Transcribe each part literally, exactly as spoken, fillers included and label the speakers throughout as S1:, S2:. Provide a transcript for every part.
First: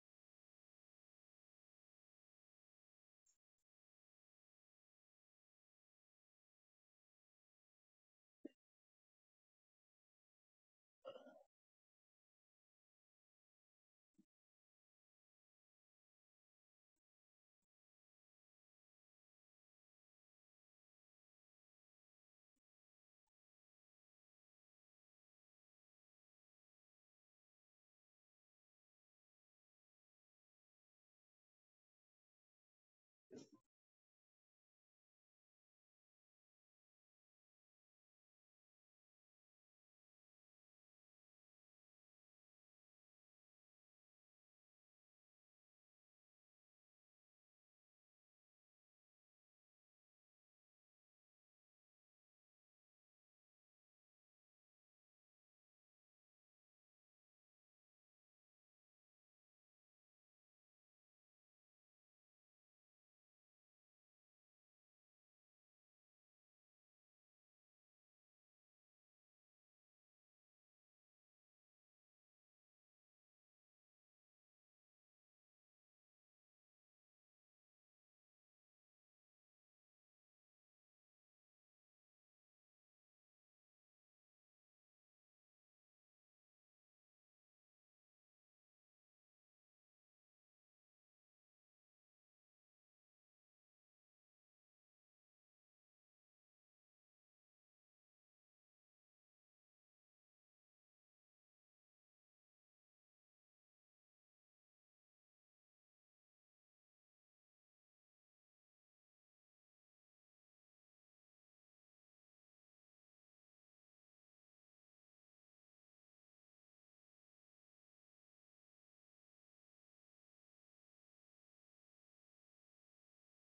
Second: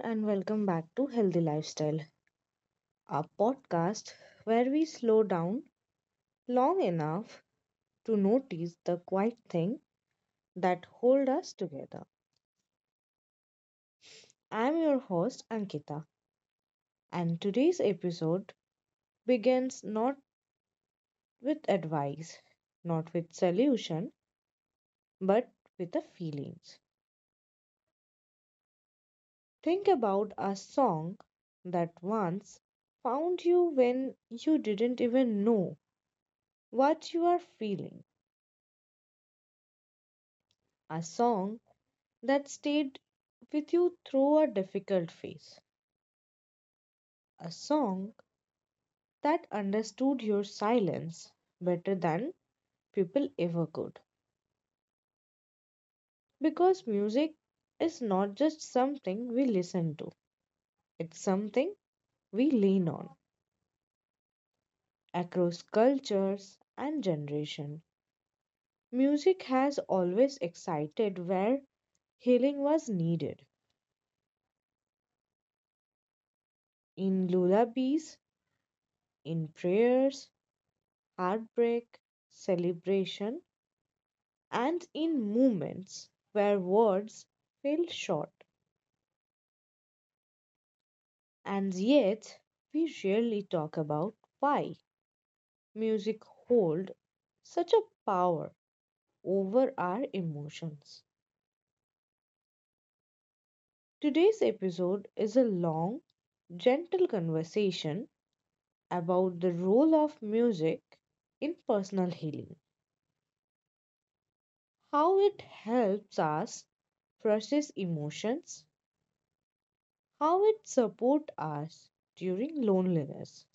S1: and welcome back to Healthy Lifestyle, our podcast where we slow down long enough to notice the quiet thing that hold us together. I'm your host, Ankita, and today's episode begins not with advice, not with solution, but with the feelings. Think about a song that once found you when you didn't even know what you are feeling. A song that stayed with you through a difficult phase, a song that understood your silence better than people ever could. Because music is not just something we listen to, it's something we lean on across cultures and generation. Music has always excited where healing was needed in lullabies, in prayers, heartbreak, celebration and in moments where words fell short. And yet, we rarely talk about why music holds such a power over our emotions. Today's episode is a long, gentle conversation about the role of music in personal healing, how it helps us process emotions, how it supports us during loneliness,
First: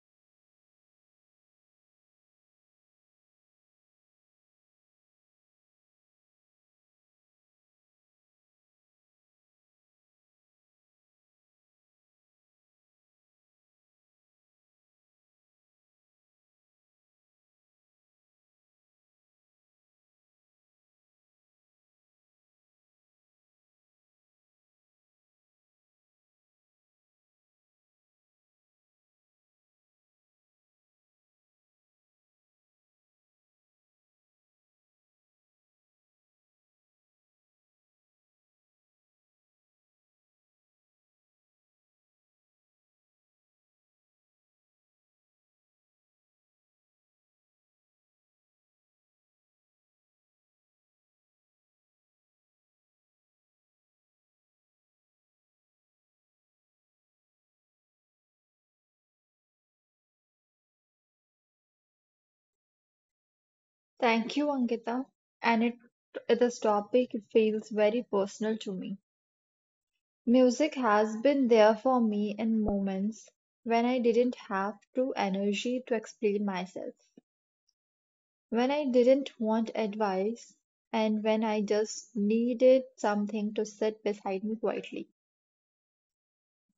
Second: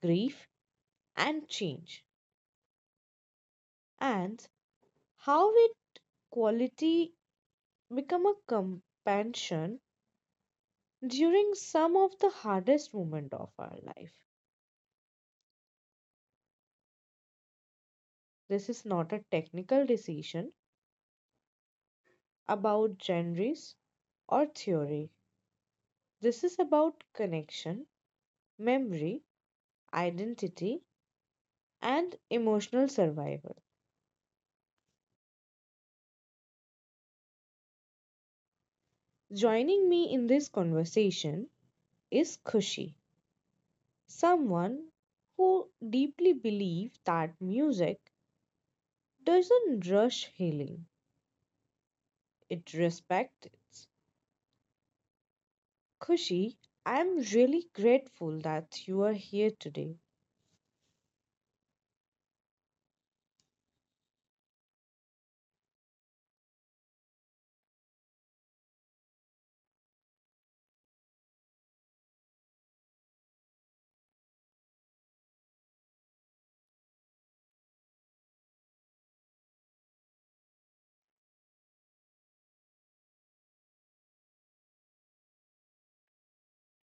S1: grief, and change and how it quality become a companion during some of the hardest moment of our life. This is not a technical decision about genres or theory. This is about connection, memory, identity and emotional survival. Joining me in this conversation is Khushi, someone who deeply believes that music doesn't rush healing, it respects it. Kushi, I'm really grateful that you are here today.
S2: Thank you, Ankita. And it, this topic feels very personal to me. Music has been there for me in moments when I didn't have the energy to explain myself, when I didn't want advice, and when I just needed something to sit beside me quietly.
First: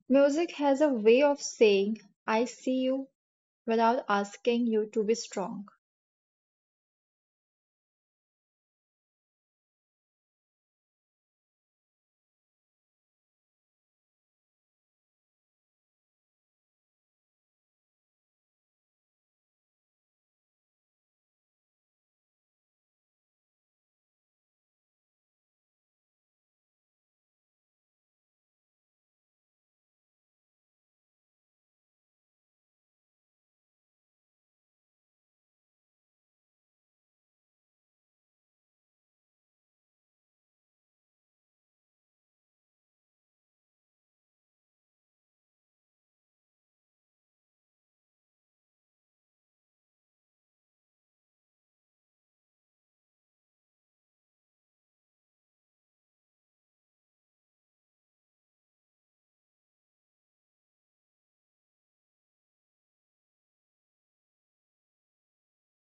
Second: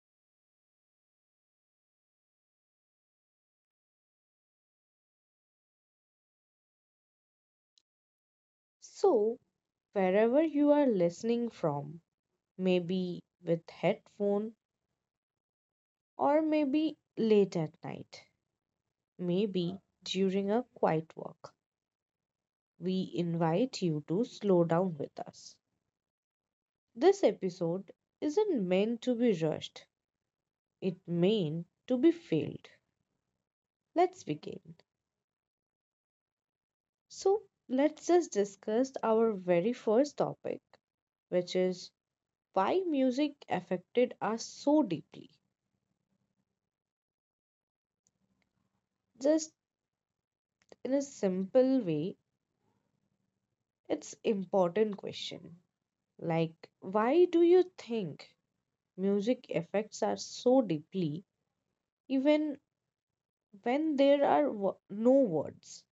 S2: Music has a way of saying, I see you, without asking you to be strong.
S1: So, wherever you are listening from, maybe with headphone or maybe late at night, maybe during a quiet walk, we invite you to slow down with us. This episode isn't meant to be rushed, it meant to be filled. Let's begin. So let's just discuss our very first topic, which is why music affected us so deeply. Just in a simple way, it's important question. Like why do you think music affects us so deeply even when there are wo- no words?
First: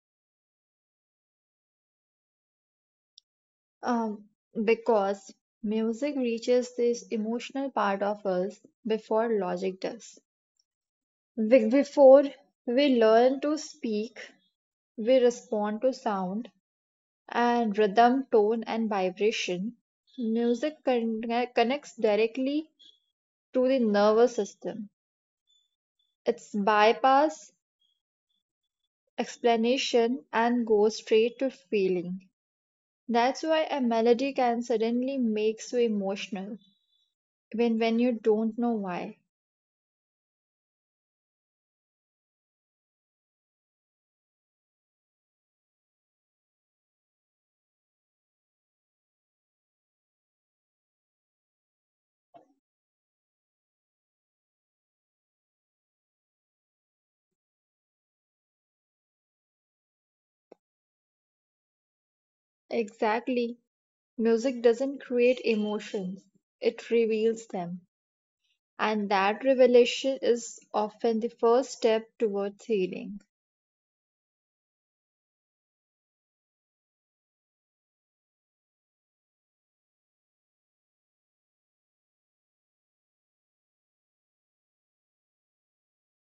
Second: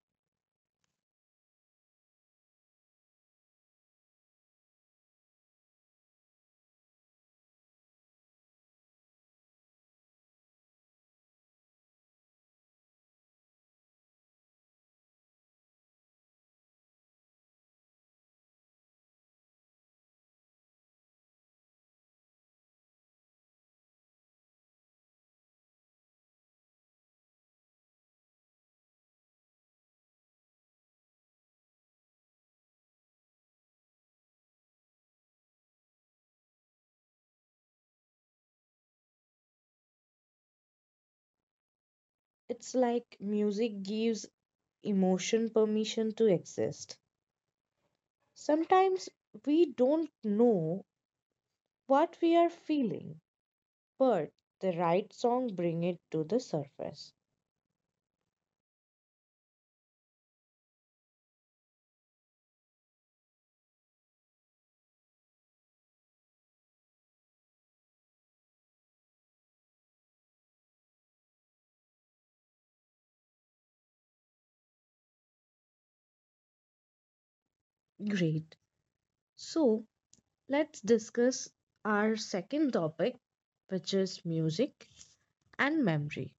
S2: Um, because music reaches this emotional part of us before logic does. Be- Before we learn to speak, we respond to sound and rhythm, tone, and vibration. Music con- Connects directly to the nervous system. It's bypass explanation and goes straight to feeling. That's why a melody can suddenly make you emotional when when you don't know why.
S1: It's like music gives emotion permission to exist. Sometimes we don't know what we are feeling but the right song bring it to the surface.
S2: Exactly. Music doesn't create emotions, it reveals them. And that revelation is often the first step towards healing.
S1: Great. So let's discuss our second topic, which is music and memory.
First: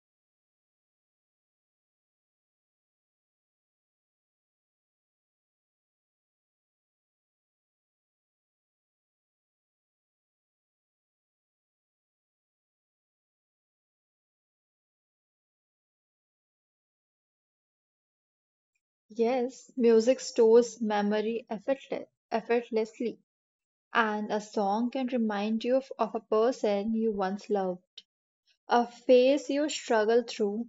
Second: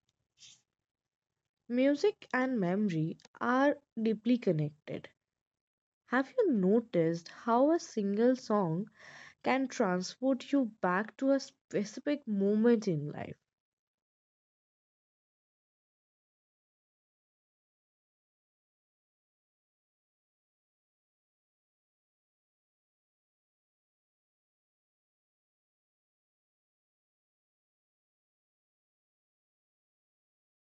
S1: Music and memory are deeply connected. Have you noticed how a single song can transport you back to a specific moment in life?
S2: Yes, music stores memory effortless, effortlessly, and a song can remind you of, of a person you once loved, a phase you struggled through,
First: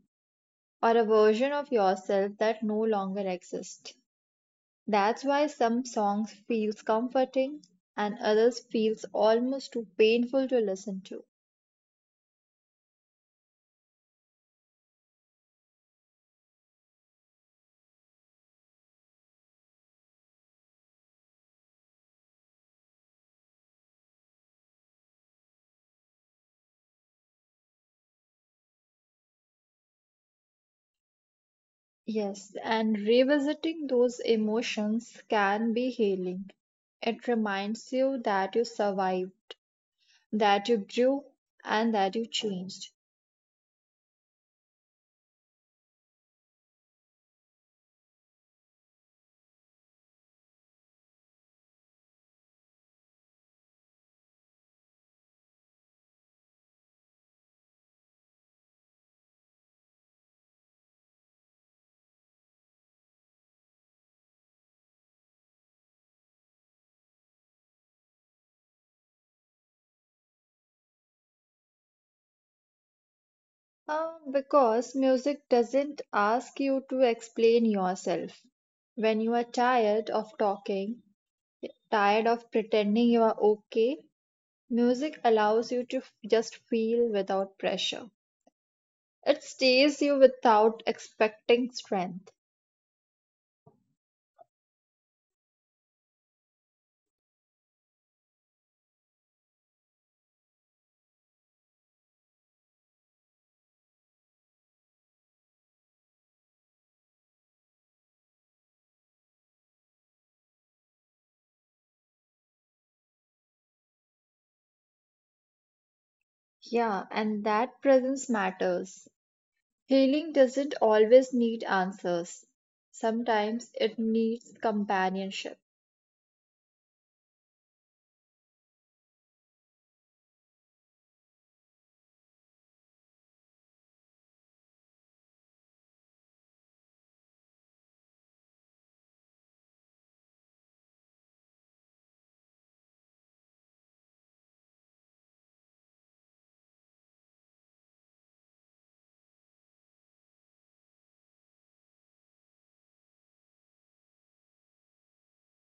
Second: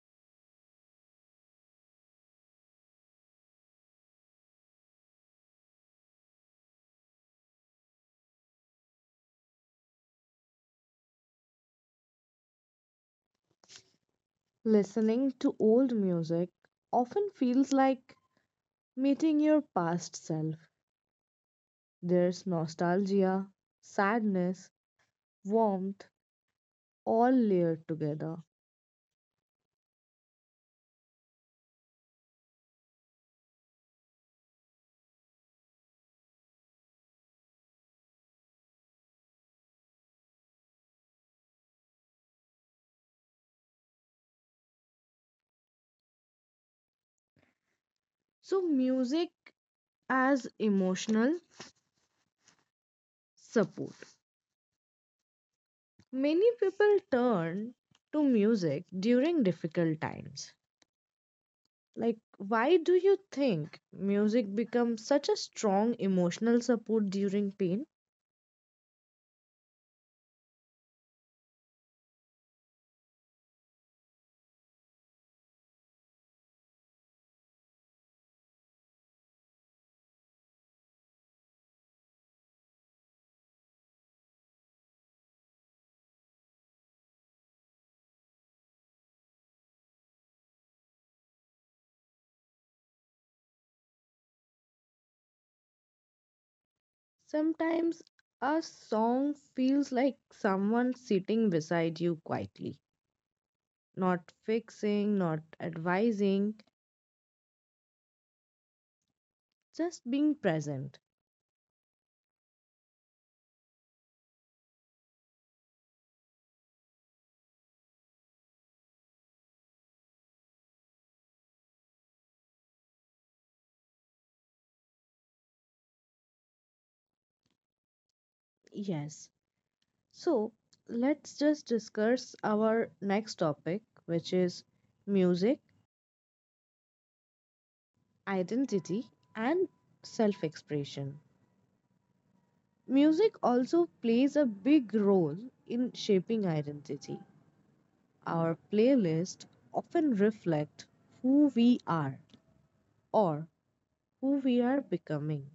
S2: or a version of yourself that no longer exists. That's why some songs feels comforting and others feels almost too painful to listen to.
S1: Listening to old music often feels like meeting your past self. There's nostalgia, sadness, warmth, all layered together.
S2: Yes, and revisiting those emotions can be healing. It reminds you that you survived, that you grew, and that you changed.
S1: So, music as emotional support. Many people turn to music during difficult times. Like, why do you think music becomes such a strong emotional support during pain?
S2: Uh, because music doesn't ask you to explain yourself. When you are tired of talking, tired of pretending you are okay, music allows you to f- just feel without pressure. It stays you without expecting strength.
S1: Sometimes a song feels like someone sitting beside you quietly, not fixing, not advising, just being present.
S2: Yeah, and that presence matters. Healing doesn't always need answers. Sometimes it needs companionship.
S1: Yes. So let's just discuss our next topic, which is music, identity, and self expression. Music also plays a big role in shaping identity. Our playlist often reflect who we are or who we are becoming.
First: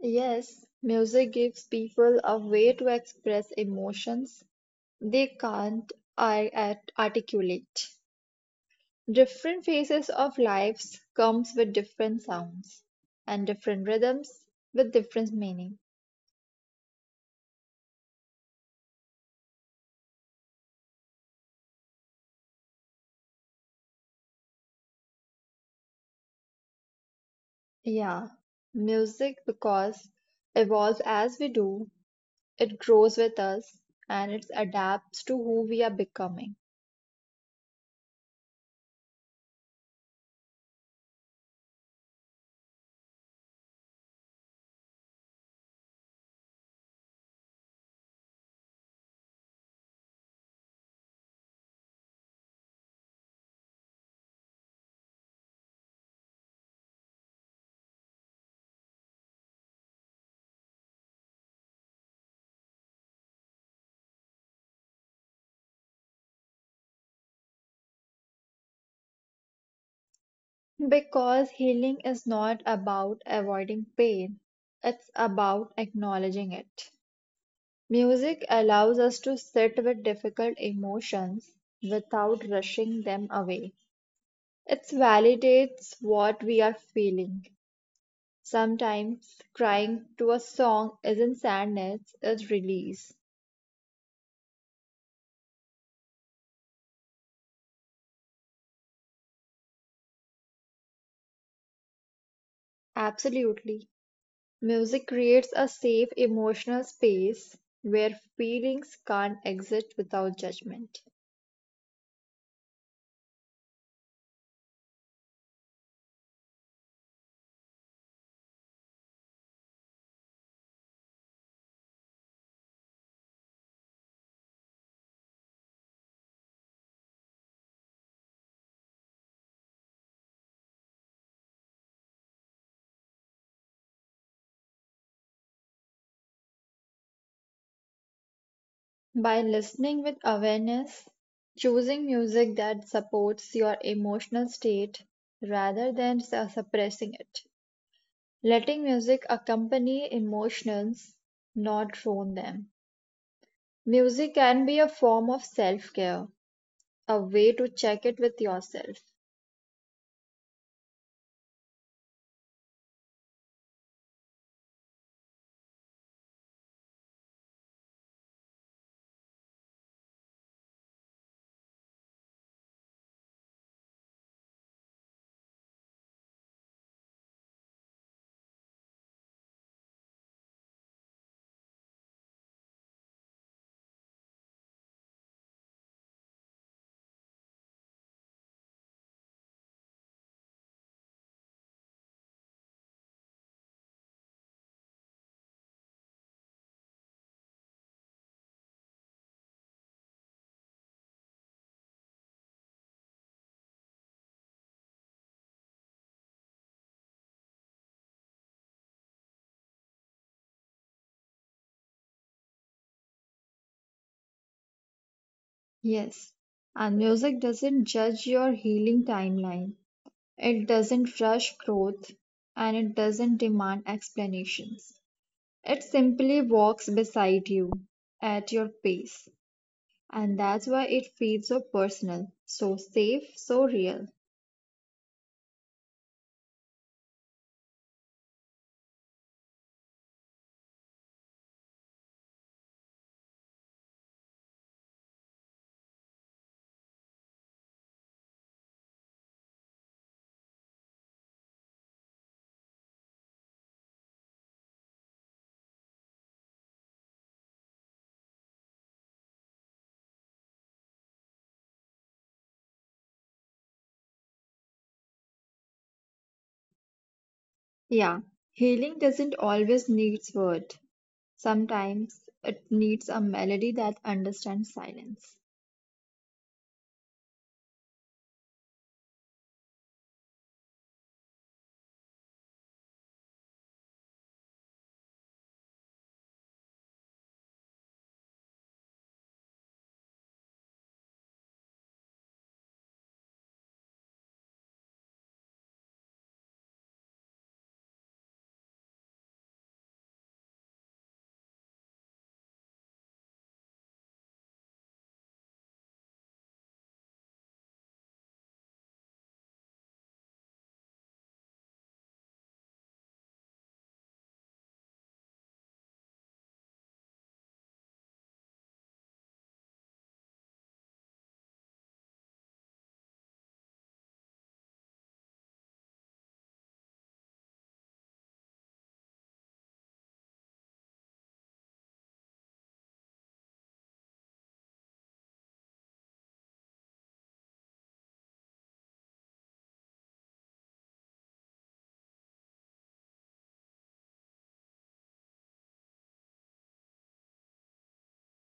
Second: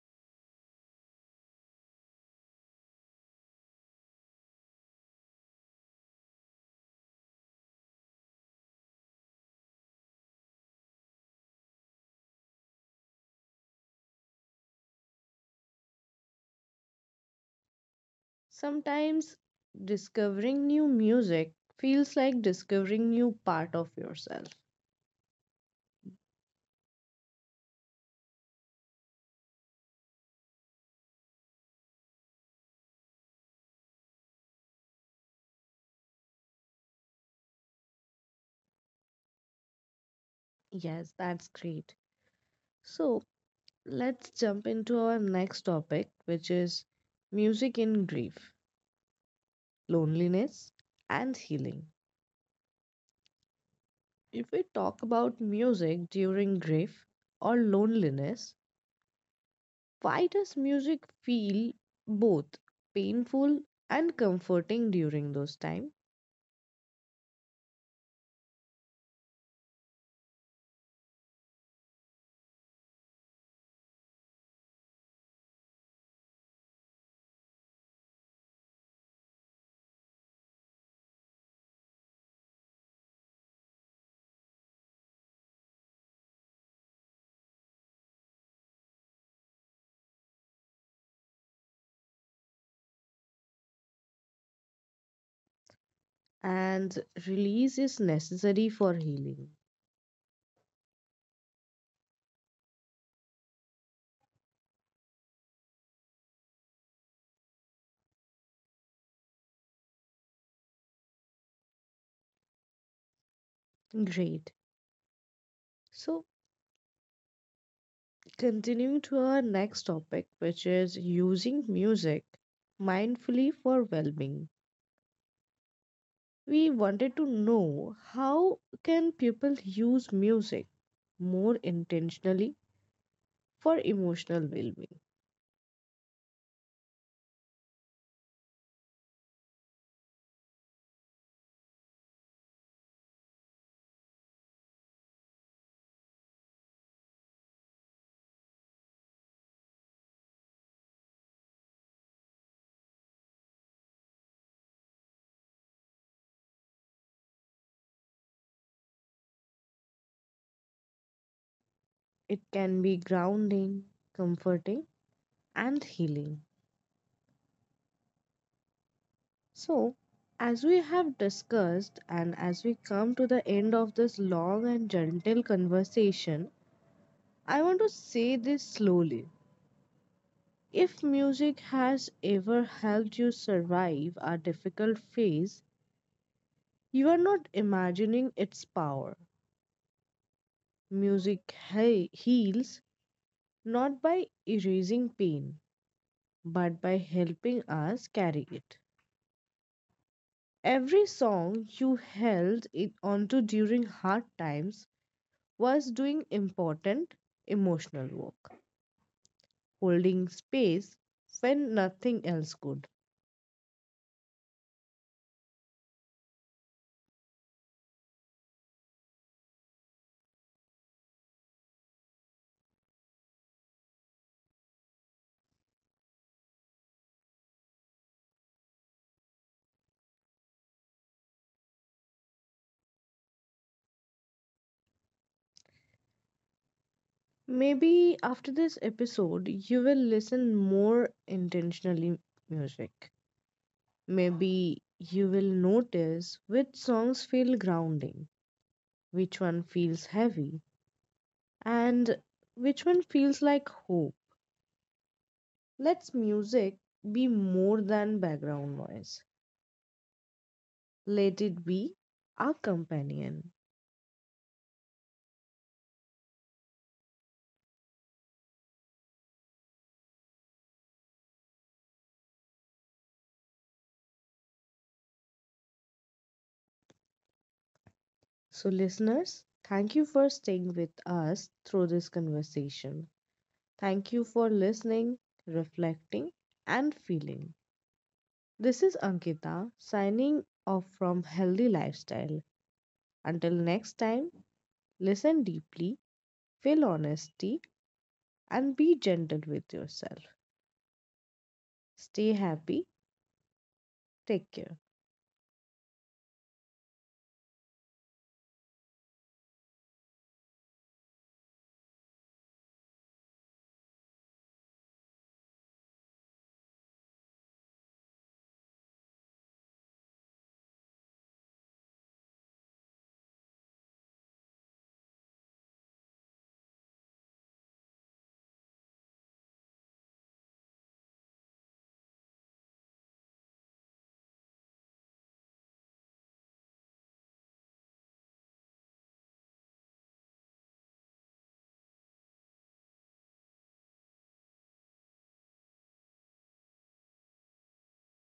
S2: Yes, music gives people a way to express emotions they can't I- at- articulate. Different phases of lives comes with different sounds and different rhythms with different meaning.
S1: Sometimes discovering new music feels like discovering new part of yourself.
S2: Yeah, music because evolves as we do, it grows with us and it adapts to who we are becoming.
S1: Yes, that's great. So let's jump into our next topic, which is music in grief loneliness, and healing. If we talk about music during grief or loneliness, why does music feel both painful and comforting during those times?
S2: Because healing is not about avoiding pain, it's about acknowledging it. Music allows us to sit with difficult emotions without rushing them away. It validates what we are feeling. Sometimes crying to a song isn't sadness, it's release.
S1: And release is necessary for healing.
S2: Absolutely. Music creates a safe emotional space where feelings can't exist without judgment.
S1: Great. So, continuing to our next topic, which is using music mindfully for well being. We wanted to know how can people use music more intentionally for emotional well being.
S2: By listening with awareness, choosing music that supports your emotional state rather than su- suppressing it, letting music accompany emotions, not drown them. Music can be a form of self care, a way to check it with yourself.
S1: It can be grounding, comforting, and healing. So, as we have discussed, and as we come to the end of this long and gentle conversation, I want to say this slowly. If music has ever helped you survive a difficult phase, you are not imagining its power. Music he- heals not by erasing pain, but by helping us carry it. Every song you held it onto during hard times was doing important emotional work, holding space when nothing else could.
S2: Yes, and music doesn't judge your healing timeline. It doesn't rush growth and it doesn't demand explanations. It simply walks beside you at your pace. And that's why it feels so personal, so safe, so real.
S1: Maybe after this episode, you will listen more intentionally music. Maybe you will notice which songs feel grounding, which one feels heavy, and which one feels like hope. Let's music be more than background noise. Let it be our companion.
S2: Yeah, healing doesn't always need words. Sometimes it needs a melody that understands silence.
S1: So, listeners, thank you for staying with us through this conversation. Thank you for listening, reflecting, and feeling. This is Ankita signing off from Healthy Lifestyle. Until next time, listen deeply, feel honesty, and be gentle with yourself. Stay happy. Take care.